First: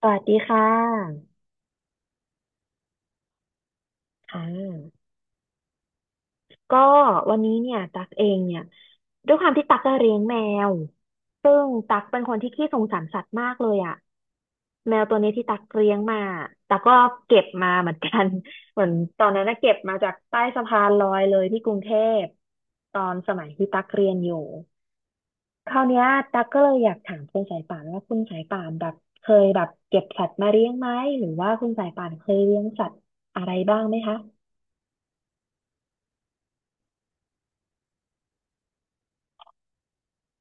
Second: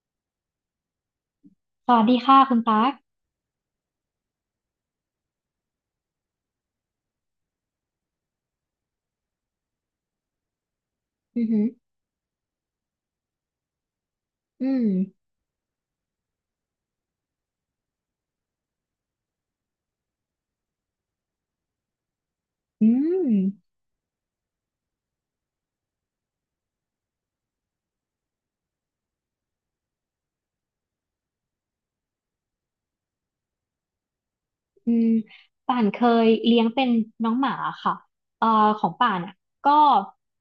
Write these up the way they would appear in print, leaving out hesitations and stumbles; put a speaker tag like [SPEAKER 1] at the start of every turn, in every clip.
[SPEAKER 1] สวัสดีค่ะ
[SPEAKER 2] สวัสดีค่ะคุณตั๊ก
[SPEAKER 1] ค่ะก็วันนี้เนี่ยตักเองเนี่ยด้วยความที่ตักก็เลี้ยงแมว
[SPEAKER 2] อือ
[SPEAKER 1] ซึ่
[SPEAKER 2] หือ
[SPEAKER 1] งตักเป็นคนที่ขี้สงสารสัตว์มากเลยอ่ะ
[SPEAKER 2] อื
[SPEAKER 1] แมวตัว
[SPEAKER 2] ม
[SPEAKER 1] นี้ที่ตักเลี้ยงมาตักก็เก็บมาเหมือนกัน เหมือนตอนนั้นนะเก็บมาจากใต้สะพานลอยเลยที่กรุงเทพ
[SPEAKER 2] อื
[SPEAKER 1] ตอน
[SPEAKER 2] ม
[SPEAKER 1] สมัยที่ตักเรียนอยู่คราวเนี้ยตักก็เลยอยากถามคุณสายป่านว่าคุณสายป่านแบบเคยแบบเก็บสัตว์มาเลี้ยงไหมหรือว่าคุณสายป่านเคยเลี้ยงสัตว์อะไรบ้างไหมคะ
[SPEAKER 2] อืมป่านเคยเลี้ยงเป็นน้องหมาค่ะเอ่อของป่านอ่ะก็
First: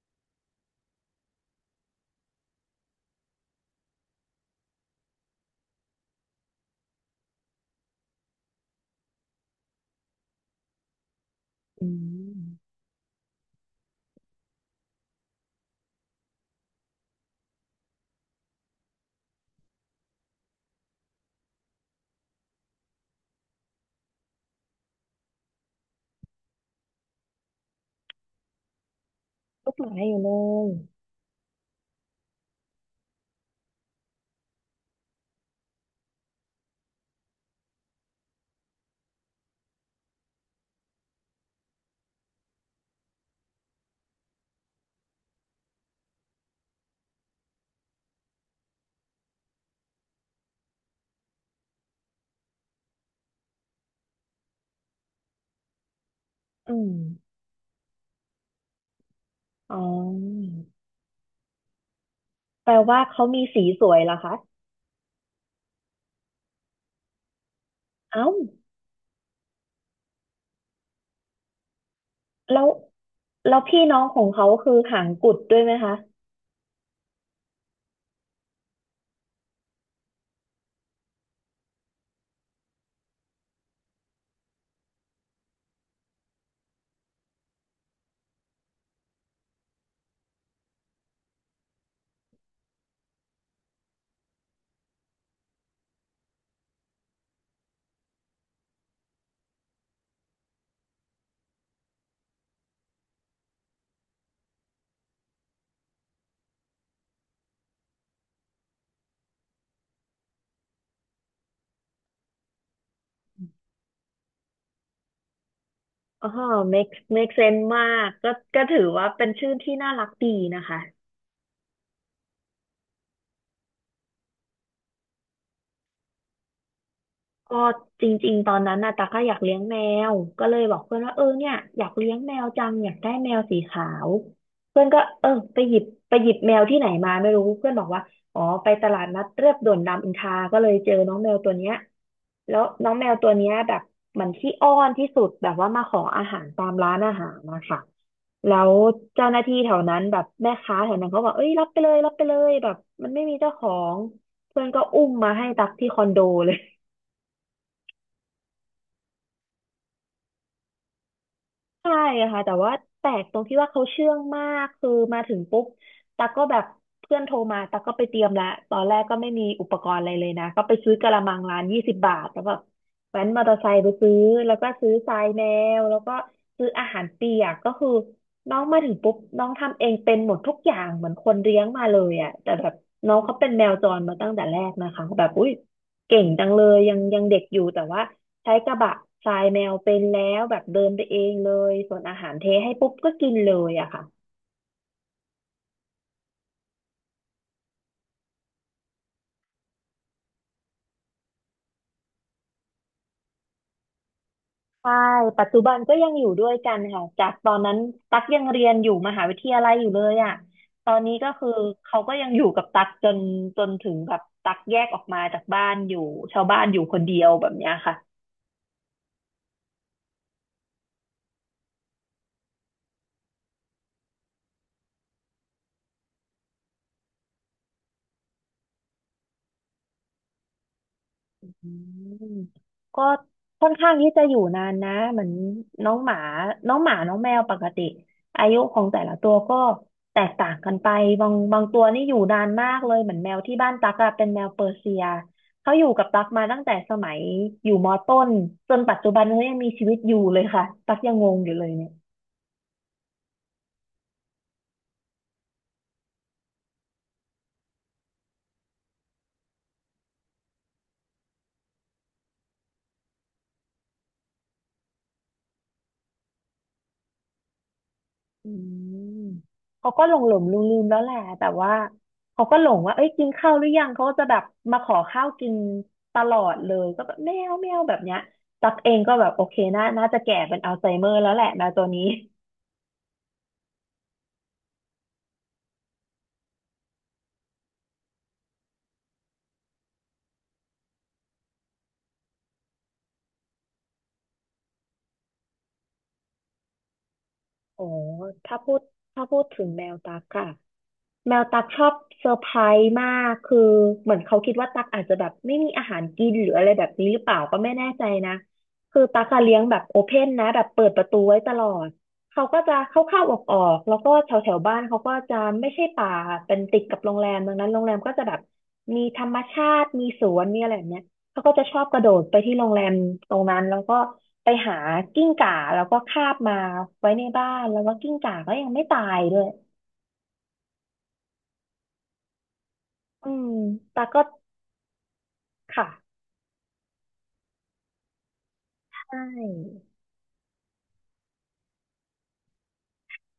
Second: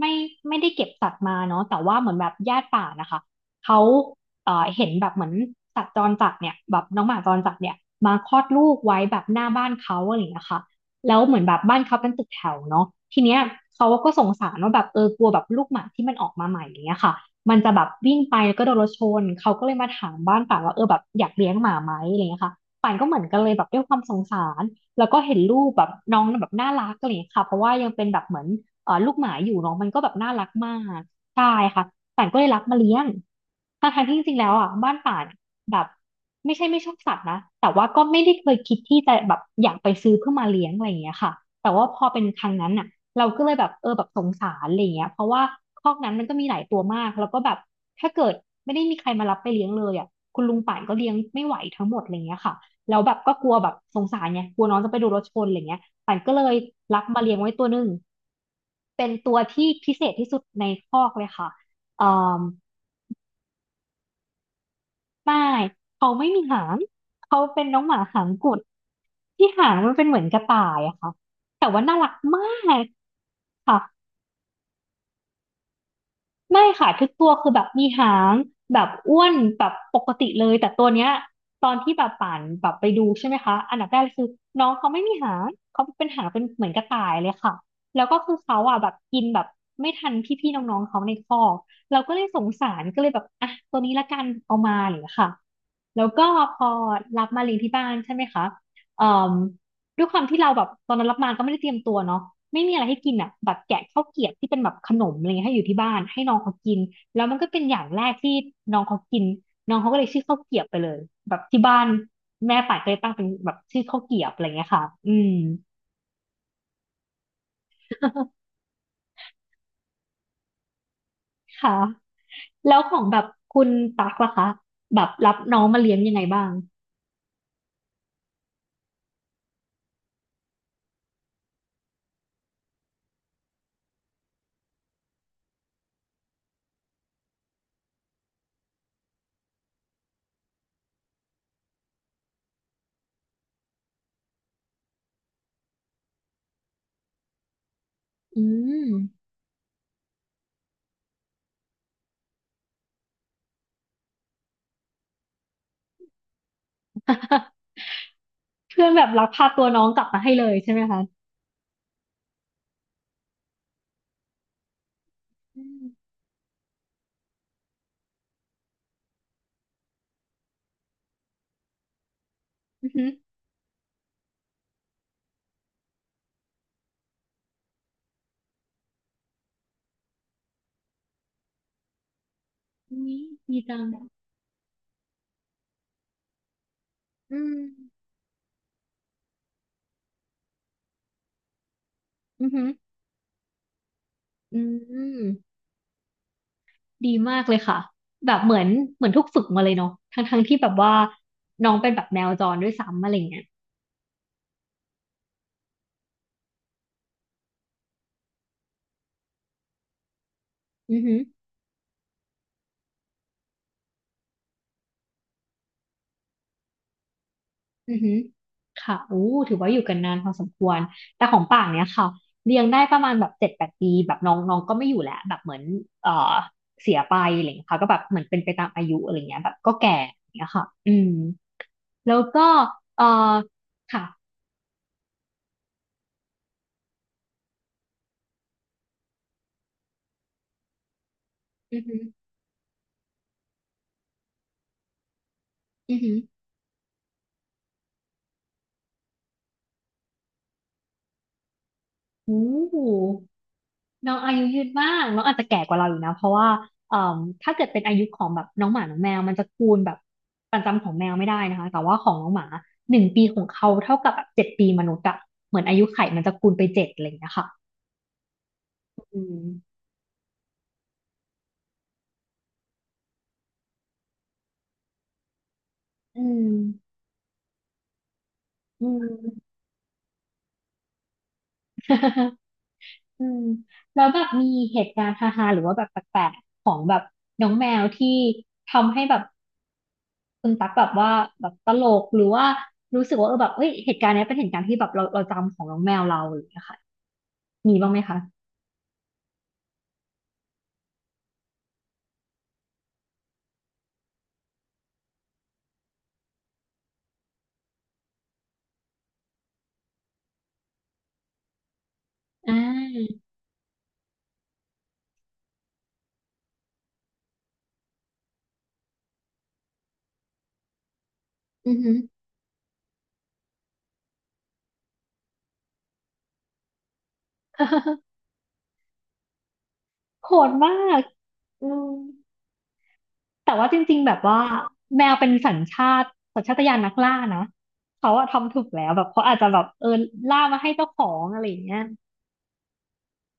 [SPEAKER 2] ไม่ไม่ได้เก็บสัตว์มาเนาะแต่ว่าเหมือนแบบญาติป่านนะคะเขาเห็นแบบเหมือนสัตว์จรจัดเนี่ยแบบน้องหมาจรจัดเนี่ยมาคลอดลูกไว้แบบหน้าบ้านเขาอะไรอย่างเงี้ยค่ะแล้วเหมือนแบบบ้าน
[SPEAKER 1] อื
[SPEAKER 2] เขาเป็นตึก
[SPEAKER 1] ม
[SPEAKER 2] แถวเนาะทีเนี้ยเขาก็สงสารว่าแบบเออกลัวแบบลูกหมาที่มันออกมาใหม่อย่างเงี้ยค่ะมันจะแบบวิ่งไปแล้วก็โดนรถชนเขาก็เลยมาถามบ้านป่านว่าเออแบบอยากเลี้ยงหมาไหมอะไรอย่างเงี้ยค่ะ ป่านก็เหมือนกันเลยแบบด้วยความสงสารแล้วก็เห็นลูกแบบน้องแบบน่ารักอะไรอย่างเงี้ยค่ะเพราะว่ายังเป็นแบบเหมือนลูกหมาอยู่เน้อ
[SPEAKER 1] ลู
[SPEAKER 2] ง
[SPEAKER 1] กห
[SPEAKER 2] มัน
[SPEAKER 1] มา
[SPEAKER 2] ก็แบ
[SPEAKER 1] อ
[SPEAKER 2] บ
[SPEAKER 1] ยู่เล
[SPEAKER 2] น่ารัก
[SPEAKER 1] ย
[SPEAKER 2] มากใช่ค่ะป่านก็เลยรับมาเลี้ยงทั้งที่จริงๆแล้วอ่ะบ้านป่านแบบไม่ใช่ไม่ชอบสัตว์นะแต่ว่าก็ไม่ได้เคยคิดที่จะแบบอยากไปซื้อเพื่อมาเลี้ยงอะไรอย่างเงี้ยค่ะแต่ว่าพอเป็นครั้งนั้นอ่ะเราก็เลยแบบเออแบบสงสารอะไรอย่างเงี้ยเพราะว่าคอกนั้นมันก็มีหลายตัวมากแล้วก็แบบถ้าเกิดไม่ได้มีใครมารับไปเลี้ยงเลยอ่ะคุณลุงป่านก็เลี้ยงไม่ไหวทั้งหมดอะไรเงี้ยค่ะ แล้วแบบก็กลัวแบบสงสารไงกลัวน้องจะไปโดนรถชนอะไรเงี้ยปันก็เลย
[SPEAKER 1] อืม
[SPEAKER 2] รับมาเลี้ยงไว้ตัวหนึ่งเป็นตัวที่
[SPEAKER 1] อ๋อ
[SPEAKER 2] พิเศษที่สุดในคอกเลยค่ะเอ่อ
[SPEAKER 1] แปลว่าเขามีสีสวยเหรอคะ
[SPEAKER 2] ไม่เขาไม่มีหางเขาเป็นน้องหมาหา
[SPEAKER 1] เอ้า
[SPEAKER 2] งกุดที่หางมันเป็นเหมือนกระต่ายอะค่ะแต่ว่าน่ารักมา
[SPEAKER 1] แล้ว
[SPEAKER 2] ก
[SPEAKER 1] แล้ว
[SPEAKER 2] ค่ะ
[SPEAKER 1] พี่น้องของเขาคือหางกุดด้วยไหมคะ
[SPEAKER 2] ไม่ค่ะทุกตัวคือแบบมีหางแบบอ้วนแบบปกติเลยแต่ตัวเนี้ยตอนที่แบบป่านแบบไปดูใช่ไหมคะอันดับแรกเลยคือน้องเขาไม่มีหางเขาเป็นหางเป็นเหมือนกระต่ายเลยค่ะแล้วก็คือเขาอ่ะแบบกินแบบไม่ทันพี่ๆน้องๆเขาในคอกเราก็เลยสงสารก็เลยแบบอ่ะตัวนี้ละกันเอามาอะไรอย่างเลยค่ะแล้วก็พอรับมาเลี้ยงที่บ้านใช่ไหมคะเอ่อ ด้วยความที่เราแบบตอนนั้นรับมาก็ไม่ได้เตรียมตัวเนาะไม่มีอะไรให้กินอ่ะแบบแกะข้าวเกรียบที่เป็นแบบขนมอะไรเงี้ยให้อยู่ที่บ้านให้น้องเขากินแล้วมันก็เป็นอย่างแรกที่น้องเขากินน้องเขาก็เลยชื่อข้าวเกรียบไปเลยแบบที่บ้านแม่ป่านก็เลยตั้งเป็นแบบชื่อข้าวเกรียบอะไรเงี้ยค่ะอืม
[SPEAKER 1] อ๋อ make make sense มากก็ ก็ถือว่าเป็นชื่อที่น่ารักดีนะคะ
[SPEAKER 2] ค่ะแล้วของแบบคุณตักล่ะคะแบบรับน้องมาเลี้ยงยังไงบ้าง
[SPEAKER 1] ก็จริงๆตอนนั้นน่ะตาก็อยากเลี้ยงแมวก็เลยบอกเพื่อนว่าเออเนี่ยอยากเลี้ยงแมวจังอยากได้แมวสีขาวเพื่อนก็เออไปหยิบแมวที่ไหนมาไม่รู้เพื่อนบอกว่าอ๋อไปตลาดนัดเรียบด่วนรามอินทราก็เลยเจอน้องแมวตัวเนี้ยแล้วน้องแมวตัวเนี้ยแบบเหมือนขี้อ้อนที่สุดแบบว่ามาขออาหารตามร้านอาหารนะคะ
[SPEAKER 2] อื
[SPEAKER 1] แล้ว
[SPEAKER 2] ม
[SPEAKER 1] เจ้าหน้าที่แถวนั้นแบบแม่ค้าแถวนั้นเขาบอกเอ้ยรับไปเลยรับไปเลยแบบมันไม่มีเจ้าของเพื่อนก็อุ้มมาให้ตักที่คอนโดเลย
[SPEAKER 2] เพื่อนแบบรักพาตัวน้องกลับมาให้เลยใช่ไหมคะ
[SPEAKER 1] ใช่ค่ะแต่ว่าแปลกตรงที่ว่าเขาเชื่องมากคือมาถึง
[SPEAKER 2] อื
[SPEAKER 1] ปุ๊บ
[SPEAKER 2] ม
[SPEAKER 1] ตากก็แบบเพื่อนโทรมาตากก็ไปเตรียมและตอนแรกก็ไม่มีอุปกรณ์อะไรเลยนะก็ไปซื้อกะละมังร้านยี่สิบบาทแล้วแบบ
[SPEAKER 2] อือหือ
[SPEAKER 1] แว้นมอเตอร์ไซค์ไปซื้อแล้วก็ซื้อทรายแมวแล้วก็ซื้ออาหารเปียกก็คือน้องมาถึงปุ๊บน้องทำเองเป็นหมดทุกอย่างเหมือนคนเลี้ยงมาเลยอ่ะแต่แบบ
[SPEAKER 2] อี
[SPEAKER 1] น้องเขาเป็น
[SPEAKER 2] ดี
[SPEAKER 1] แมว
[SPEAKER 2] จัง
[SPEAKER 1] จรมาตั้งแต่แรกนะคะแบบอุ้ยเก่งจังเลยยังยัง
[SPEAKER 2] อื
[SPEAKER 1] เด็ก
[SPEAKER 2] ม
[SPEAKER 1] อยู่แต่ว่า ใช้กระบะทรายแมวเป็นแล้วแบบเดินไปเองเลยส่วนอาหารเท
[SPEAKER 2] อือหือ
[SPEAKER 1] ให้ปุ๊บก็กินเลยอะค่ะ
[SPEAKER 2] อืมดีมากเลยค่ะแบบเหมือนเหมือนถูกฝึกมาเลยเนาะทั้งที่แบบว่าน้องเป็นแบบแมวจรด้วยซ้ำอะไรเงี้ย
[SPEAKER 1] ใช่ปัจจุบันก็ยังอยู่ด้วยกันค่ะจากตอนนั้นตักยังเรียนอยู่มหาวิทยาลัยอยู่เลยอะตอ
[SPEAKER 2] อือ
[SPEAKER 1] นนี้
[SPEAKER 2] หือ
[SPEAKER 1] ก็เขาก็ยังอยู่กับตักจนถึงแบบตักแยกออกมาจากบ้านอยู่ชาวบ้านอยู่คนเดียวแบบเนี้ย
[SPEAKER 2] อื
[SPEAKER 1] ค่ะ
[SPEAKER 2] อหือค่ะโอ้ถือว่าอยู่กันนานพอสมควร แต่ของป่างเนี้ยค่ะเลี้ยงได้ประมาณแบบ7-8 ปีแบบน้องน้องก็ไม่อยู่แล้วแบบเหมือนเอ่อเสียไปอะไรเงี้ยค่ะก็แบบเหมือนเป็นไปตามอายุอะไรเงี้ยแบบก็แก่อย่างเงี้ยค่ะอืม
[SPEAKER 1] อื
[SPEAKER 2] แล้ว
[SPEAKER 1] ม
[SPEAKER 2] ก็
[SPEAKER 1] ก็
[SPEAKER 2] เอ่อ
[SPEAKER 1] ค่อนข้าง
[SPEAKER 2] ค่ะ
[SPEAKER 1] ที่จะอยู่นานนะเหมือนน้องหมาน้องหมาน้องแมวปกติอายุของแต่ละตัวก็แตกต่างกันไปบาง
[SPEAKER 2] อื
[SPEAKER 1] ตั
[SPEAKER 2] อ
[SPEAKER 1] ว
[SPEAKER 2] หื
[SPEAKER 1] นี่
[SPEAKER 2] อ
[SPEAKER 1] อยู่นานมากเลยเหมือนแมวที่บ้านตั๊กอะเป็นแมวเปอร์เซียเขาอยู่
[SPEAKER 2] อือ
[SPEAKER 1] กับ
[SPEAKER 2] หือ
[SPEAKER 1] ตั๊กมาตั้งแต่สมัยอยู่มอต้นจนปัจจุบันเขายังมีชีวิตอยู่เลยค่ะตั๊กยังงงอยู่เลยเนี่ย
[SPEAKER 2] โอ้ น้องอายุยืนมากน้องอาจจะแก่กว่าเราอยู่นะเพราะว่าเอ่อถ้าเกิดเป็นอายุของแบบน้องหมาน้องแมวมันจะคูณแบบประจำของแมวไม่ได้นะคะ แต่ว่าของน้องหมา1 ปีของเขาเท่ากับแบบ7 ปีมนุษย์อะเหมือนอายุไขมันจะคูณไปเจ็ดอะไรอย่างเงี้ยค่ะ
[SPEAKER 1] อื
[SPEAKER 2] อื
[SPEAKER 1] ม
[SPEAKER 2] ม
[SPEAKER 1] เขาก็หลงลืมลืมๆแล้วแหละแต่ว่าเขาก็หลงว่าเอ้ยกินข้าวหรือยังเขาก็จะแบบมาขอข้าวกินต
[SPEAKER 2] อื
[SPEAKER 1] ลอ
[SPEAKER 2] ม
[SPEAKER 1] ดเลยก็แบบแมวแมวแบบเนี้ยตัก
[SPEAKER 2] อื
[SPEAKER 1] เองก็แบบโอเค
[SPEAKER 2] ม
[SPEAKER 1] น่าน่าจะแก่เป็นอัลไซเมอร์แล้วแหละแมวตัวนี้
[SPEAKER 2] อืมแล้วแบบมีเหตุการณ์ฮาๆหรือว่าแบบแปลกๆของแบบน้องแมวที่ทำให้แบบคุณตั๊กแบบว่าแบบตลกหรือว่ารู้สึกว่าเออแบบเอ้ยเหตุการณ์เนี้ยเป็นเหตุการณ์ที่แบบเราจำของน้องแมวเราอะไรอย่างเงี้ยค่ะ มี
[SPEAKER 1] โอ้
[SPEAKER 2] บ้างไหมคะ
[SPEAKER 1] ถ้าพูดถ้าพูดถึงแมวตักค่ะ แมวตักชอบเซอร์ไพรส์มากคือเหมือนเขาคิดว่าตักอาจจะแบบไม่มีอาหารกินหรืออะไรแบบนี้หรือเปล่าก็ไม่แน่ใจนะคือตักอะเลี้ยงแบบโอเพ่นนะแบบเปิดประตูไว้ตลอดเขา
[SPEAKER 2] อ่
[SPEAKER 1] ก็จะเข้า
[SPEAKER 2] า
[SPEAKER 1] เข้าออกออกๆแล้วก็แถวแถวบ้านเขาก็จะไม่ใช่ป่าเป็นติดกับโรงแรมดังนั้นโรงแรมก็จะแบบมีธรรมชาติมีสวนมีอะไรแบบเนี้ยเขาก็จะ
[SPEAKER 2] อื
[SPEAKER 1] ช
[SPEAKER 2] อ
[SPEAKER 1] อบ
[SPEAKER 2] หื
[SPEAKER 1] ก
[SPEAKER 2] อ
[SPEAKER 1] ระโดดไปที่โรงแรมตรงนั้นแล้วก็ไปหากิ้งก่าแล้วก็คาบมาไว้ในบ้านแล้วก็กิ้ งก่าก็ยังไม่ตายด้วย
[SPEAKER 2] โหดมากอืม
[SPEAKER 1] อื
[SPEAKER 2] แต่
[SPEAKER 1] ม
[SPEAKER 2] ว่าจริง
[SPEAKER 1] ตา
[SPEAKER 2] ๆแบบ
[SPEAKER 1] ก็
[SPEAKER 2] ว่าแมวเป็นสัญชาติ
[SPEAKER 1] ค่ะ
[SPEAKER 2] สัญชาตญาณนักล่านะเขาอะทำถูกแล้ว
[SPEAKER 1] ใช
[SPEAKER 2] แบบ
[SPEAKER 1] ่
[SPEAKER 2] เขาอาจจะแบบเออล่ามาให้เจ้าของอะไรอย่างเงี้ย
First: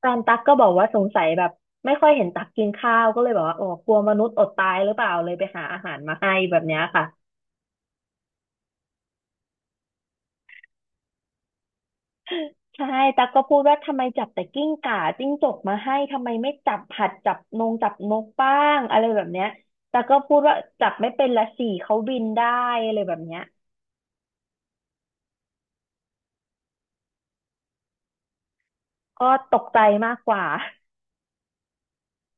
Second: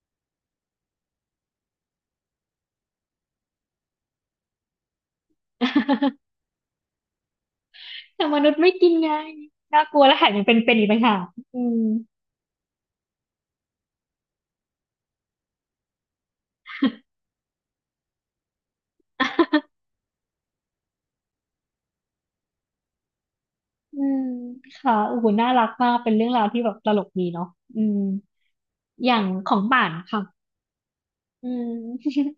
[SPEAKER 1] ตอนตักก็บอกว่าสงสัยแบบไม่ค่อยเห็นตักกินข้าวก็เลยบอกว่าอ๋อกลัวมนุษย์อดตายหรือเปล่าเลยไปหาอาหารมาให้ แบบเนี้ยค่ะ
[SPEAKER 2] แต่มนุษย์ไม่กินไงน่ากลัวและแถมยังเป็นอีกต่างหากอืม
[SPEAKER 1] ใช่ตักก็พูดว่าทำไมจับแต่กิ้งก่าจิ้งจกมาให้ทำไมไม่จับหัดจับนงจับนกบ้างอะไรแบบเนี้ย ตักก็พูดว่าจับไม่เป็นละสี่เขาบินได้อะไรแบบเนี้ย
[SPEAKER 2] อืมค่ะโอ้โหน่ารักมากเป็นเรื่องราวที่แบบตลกดีเนาะอืมอย่าง
[SPEAKER 1] ก็
[SPEAKER 2] ข
[SPEAKER 1] ต
[SPEAKER 2] อง
[SPEAKER 1] กใจ
[SPEAKER 2] ป่าน
[SPEAKER 1] มาก
[SPEAKER 2] ค่ะ
[SPEAKER 1] กว่า
[SPEAKER 2] อืม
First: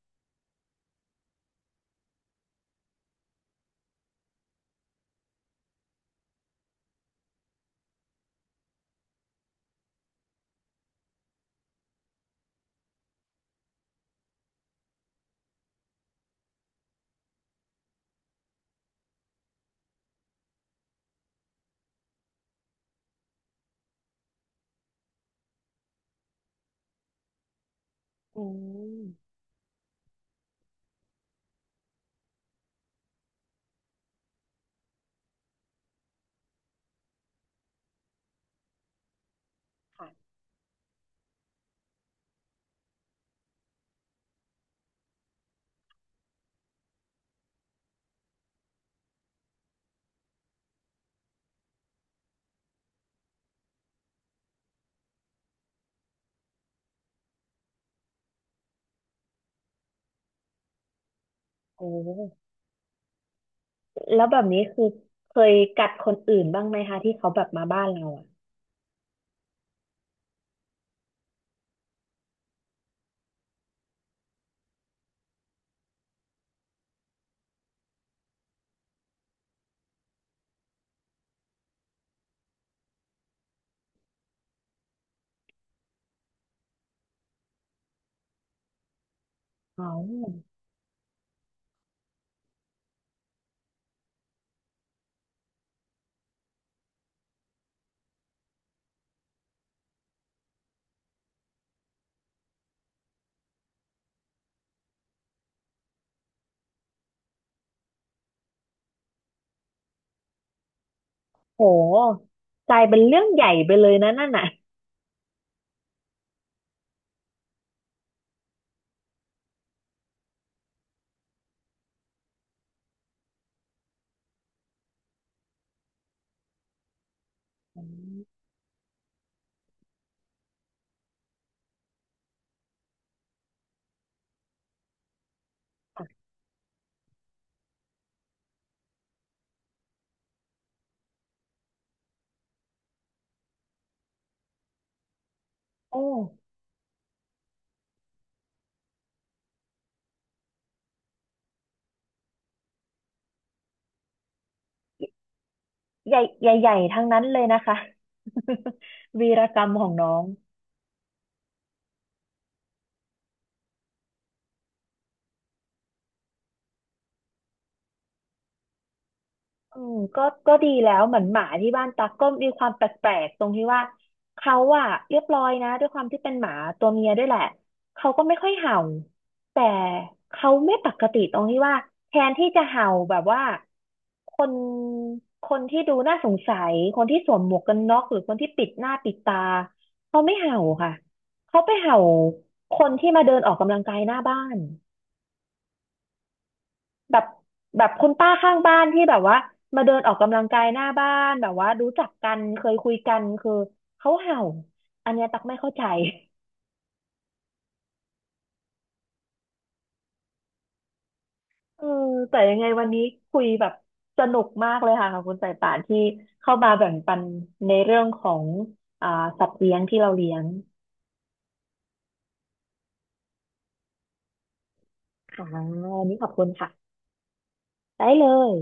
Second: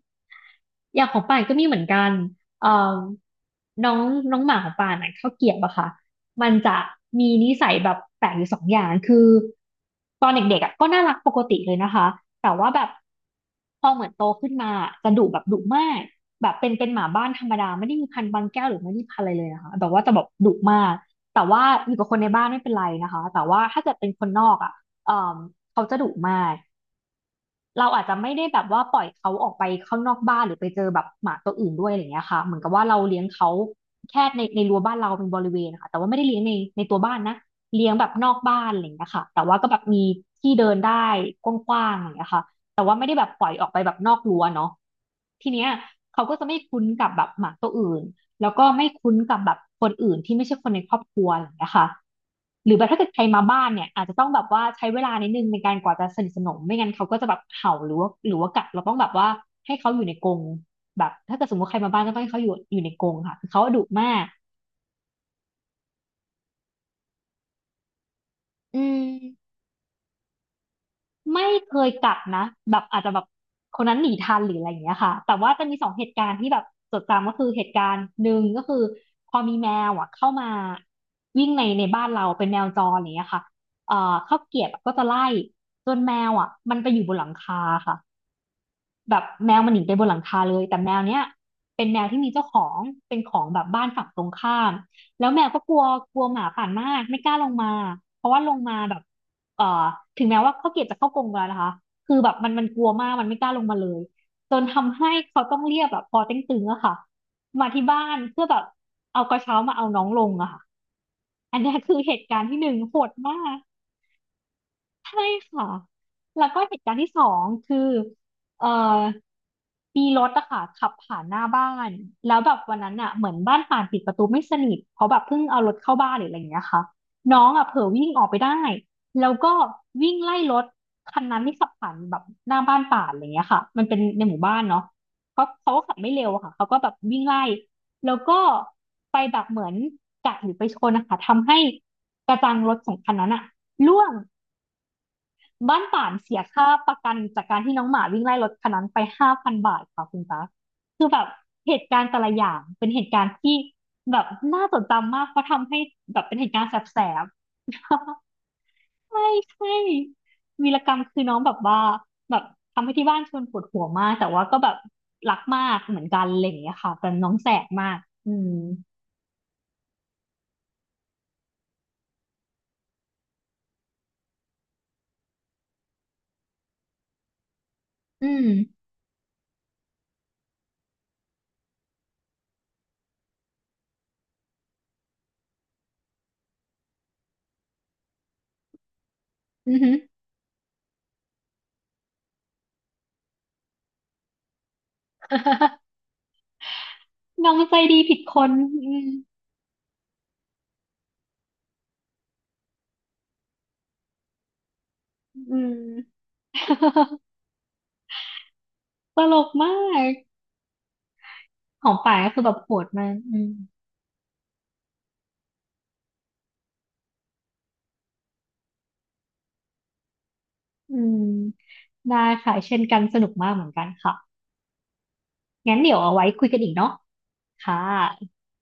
[SPEAKER 2] อย่างของป่านก็มีเหมือนกันเอ่อน้องน้องหมาของป่านอ่ะข้าวเกรียบอะค่ะมันจะมีนิสัยแบบแปลกอยู่สองอย่างคือตอนเด็กๆอะก็น่ารักปกติเลยนะคะ แต่ว่าแบบพอเหมือนโตขึ้นมาจะดุแบบดุมากแบบเป็นหมาบ้านธรรมดาไม่ได้มีพันธุ์บางแก้วหรือไม่ได้พันธุ์อะไรเลยนะคะแบบว่าจะแบบดุมาก แต่ว่าอยู่กับคนในบ้านไม่เป็นไรนะคะ แต่ว่าถ้าเกิดเป็นคนนอกอ่ะเอ่อเขาจะดุมาก เราอาจจะไม่
[SPEAKER 1] อื
[SPEAKER 2] ได้แบบว่าปล่อยเขา
[SPEAKER 1] ม
[SPEAKER 2] ออกไปข้างนอกบ้านหรือไปเจอแบบหมาตัวอื่นด้วยอะไรเงี้ยค่ะเหมือนกับว่าเราเลี้ยงเขาแค่ในรั้วบ้านเราเป็นบริเวณนะคะแต่ว่าไม่ได้เลี้ยงในตัวบ้านนะเลี้ยงแบบนอกบ้านอะไรเงี้ยค่ะแต่ว่าก็แบบมี
[SPEAKER 1] ค่ะ
[SPEAKER 2] ที่เดินได้กว้างๆอะไรเงี้ยค่ะแต่ว่าไม่ได้แบบปล่อยออกไปแบบนอกรั้วเนาะทีเนี้ยเขาก็จะไม่คุ้นกับแบบหมาตัวอื่น แล้วก็ไม่คุ้นกับแบบคนอื่นที่ไม่ใช่คนในครอบครัวอะไรอย่างเงี้ยค่ะหรือแบบถ้าเกิดใครมาบ้านเนี่ยอาจจะต้องแบบว่าใช้เวลานิดนึงในการกว่าจะสนิทสนมไม่งั้นเขาก็จะแบบเห่าหรือว่ากัดเราต้องแบบว่าให้เขาอยู่ในกรงแบบถ้าเกิดสมมติใคร
[SPEAKER 1] โอ้
[SPEAKER 2] มาบ้านก็ต้องให้เขาอยู่ในกรงค่ะคือเขาดุมา
[SPEAKER 1] แล้
[SPEAKER 2] ก
[SPEAKER 1] วแบบนี้คือเคยกัดคนอื่นบ้างไหมคะที่เขาแบบมาบ้านเราอ่ะ
[SPEAKER 2] อืม ไม่เคยกัดนะแบบอาจจะแบบคนนั้นหนีทันหรืออะไรอย่างเงี้ยค่ะแต่ว่าจะมีสองเหตุการณ์ที่แบบจดจำก็คือเหตุการณ์หนึ่งก็คือพอมีแมวอ่ะเข้ามาวิ่งในบ้านเราเป็นแมวจรอย่างเงี้ยค่ะเอ่อข้าวเกรียบก็จะไล่จนแมวอ่ะมันไปอยู่บนหลังคาค่ะ แบบแมวมันหนี
[SPEAKER 1] อ๋
[SPEAKER 2] ไป
[SPEAKER 1] อ
[SPEAKER 2] บนหลังคาเลยแต่แมวเนี้ยเป็นแมวที่มีเจ้าของเป็นของแบบบ้านฝั่งตรงข้ามแล้วแมวก็กลัวกลัวหมาป่านมากไม่กล้าลงมาเพราะว่าลงมาแบบเอ่อถึงแม้ว่าเขาเกลียดจะเข้ากรงแล้วนะคะคือแบบมันกลัวมากมันไม่กล้าลงมาเลยจนทำให้เขาต้องเรียกแบบพอเต็งตึงอะค่ะมาที่บ้านเพื่อแบบเอากระเช้ามาเอาน้องลงอะค่ะอั
[SPEAKER 1] โ
[SPEAKER 2] นเนี้ยคือเหตุ
[SPEAKER 1] ห
[SPEAKER 2] การณ์ที่หนึ่
[SPEAKER 1] ก
[SPEAKER 2] ง
[SPEAKER 1] ลาย
[SPEAKER 2] โห
[SPEAKER 1] เป็น
[SPEAKER 2] ด
[SPEAKER 1] เรื่อง
[SPEAKER 2] มา
[SPEAKER 1] ใหญ่
[SPEAKER 2] ก
[SPEAKER 1] ไปเลยนะนั่นน่ะ
[SPEAKER 2] ใช่ค่ะแล้วก็เหตุการณ์ที่สองคือเอ่อมีรถอะค่ะขับผ่านหน้าบ้านแล้วแบบวันนั้นอะเหมือนบ้านป่านปิดประตูไม่สนิทเพราะแบบเพิ่งเอารถเข้าบ้านหรืออะไรอย่างเงี้ยค่ะน้องอะเผล
[SPEAKER 1] อื
[SPEAKER 2] อวิ่งออกไป
[SPEAKER 1] ม
[SPEAKER 2] ได้แล้วก็วิ่งไล่รถคันนั้นที่ขับผ่านแบบหน้าบ้านป่านอะไรอย่างเงี้ยค่ะมันเป็นในหมู่บ้านเนาะเขาก็ขับไม่เร็วอะค่ะเขาก็แบบวิ่งไล่แล้วก็ไปแบบเหมือนกัดหรือไปชนนะคะทำให้กระจังรถของคันนั้นอะร่วง บ้าน
[SPEAKER 1] โอ้
[SPEAKER 2] ป่านเสียค่าประกันจากการที่น้องหมาวิ่งไล่รถคันนั้นไป5,000 บาทค่ะคุณตาคือแบบเหตุการณ์แต่ละอย่างเป็นเหตุการณ์ที่แบบน่าจดจำมากเพราะทำให้
[SPEAKER 1] ให
[SPEAKER 2] แบ
[SPEAKER 1] ญ่
[SPEAKER 2] บเป็นเห
[SPEAKER 1] ใ
[SPEAKER 2] ตุการ
[SPEAKER 1] ห
[SPEAKER 2] ณ์แ
[SPEAKER 1] ญ่ๆ
[SPEAKER 2] ส
[SPEAKER 1] ทั้งนั้
[SPEAKER 2] บ
[SPEAKER 1] น
[SPEAKER 2] ๆ
[SPEAKER 1] เลยนะคะ
[SPEAKER 2] ใช่
[SPEAKER 1] วีรกรร
[SPEAKER 2] ใช่
[SPEAKER 1] มของน้อง
[SPEAKER 2] วีรกรรมคือน้องแบบว่าแบบทำให้ที่บ้านชวนปวดหัวมากแต่ว่าก็แบบรักมากเหมือนกันอะไรอย่างเงี้ยค่ะแต่น้องแสบมากอืม
[SPEAKER 1] อืมก็ก็ดีแล้วเหมือนหมาที่บ้านตักก็มีความแปลกๆตรงที่ว่าเขาอะเรียบร้อยนะด้วยความที่เป็นหมาตัวเมียด้วยแหละเขาก็
[SPEAKER 2] อื
[SPEAKER 1] ไม่
[SPEAKER 2] ม
[SPEAKER 1] ค่อยเห่าแต่เขาไม่ปกติตรงที่ว่าแทนที่จะเห่าแบบว่าคนคนที่ดูน่าสงสัยคนที่สวมหมวกกันน็อกหรือคนที่ปิดหน้าปิดตา
[SPEAKER 2] อือหือ
[SPEAKER 1] เขาไม่เห่าค่ะเขาไปเห่าคนที่มาเดินออกกำลังกายหน้าบ้าน แบบ
[SPEAKER 2] น้องใจ
[SPEAKER 1] แบบ
[SPEAKER 2] ดี
[SPEAKER 1] คุณ
[SPEAKER 2] ผิด
[SPEAKER 1] ป้า
[SPEAKER 2] คน
[SPEAKER 1] ข้างบ้าน
[SPEAKER 2] อื
[SPEAKER 1] ที่
[SPEAKER 2] ม
[SPEAKER 1] แบบว่ามาเดินออกกำลังกายหน้าบ้านแบบว่ารู้จักกันเคยคุยกันคือเขาเห่าอันเนี้ยตักไม่
[SPEAKER 2] อื
[SPEAKER 1] เข้า
[SPEAKER 2] ม
[SPEAKER 1] ใจ
[SPEAKER 2] ตลกมาก
[SPEAKER 1] เอ
[SPEAKER 2] ข
[SPEAKER 1] อ
[SPEAKER 2] องป่ายก็
[SPEAKER 1] แต่
[SPEAKER 2] คือแบ
[SPEAKER 1] ยั
[SPEAKER 2] บ
[SPEAKER 1] งไง
[SPEAKER 2] โห
[SPEAKER 1] วั
[SPEAKER 2] ด
[SPEAKER 1] นนี้
[SPEAKER 2] มากอื
[SPEAKER 1] คุย
[SPEAKER 2] ม
[SPEAKER 1] แบบสนุกมากเลยค่ะขอบคุณสายป่านที่เข้ามาแบ่งปันในเรื่องของอ่าสัตว์เลี้ยงที่เราเลี้ยง
[SPEAKER 2] อืมได้ค่ะเช่นกันสนุกมากเหมือนกันค่ะ
[SPEAKER 1] ค่ะ
[SPEAKER 2] งั้นเดี๋ยว
[SPEAKER 1] วัน
[SPEAKER 2] เอา
[SPEAKER 1] นี้
[SPEAKER 2] ไว้
[SPEAKER 1] ขอบคุ
[SPEAKER 2] คุย
[SPEAKER 1] ณ
[SPEAKER 2] กันอีกเนาะ
[SPEAKER 1] ค่ะ
[SPEAKER 2] ค่ะ
[SPEAKER 1] ได้เลย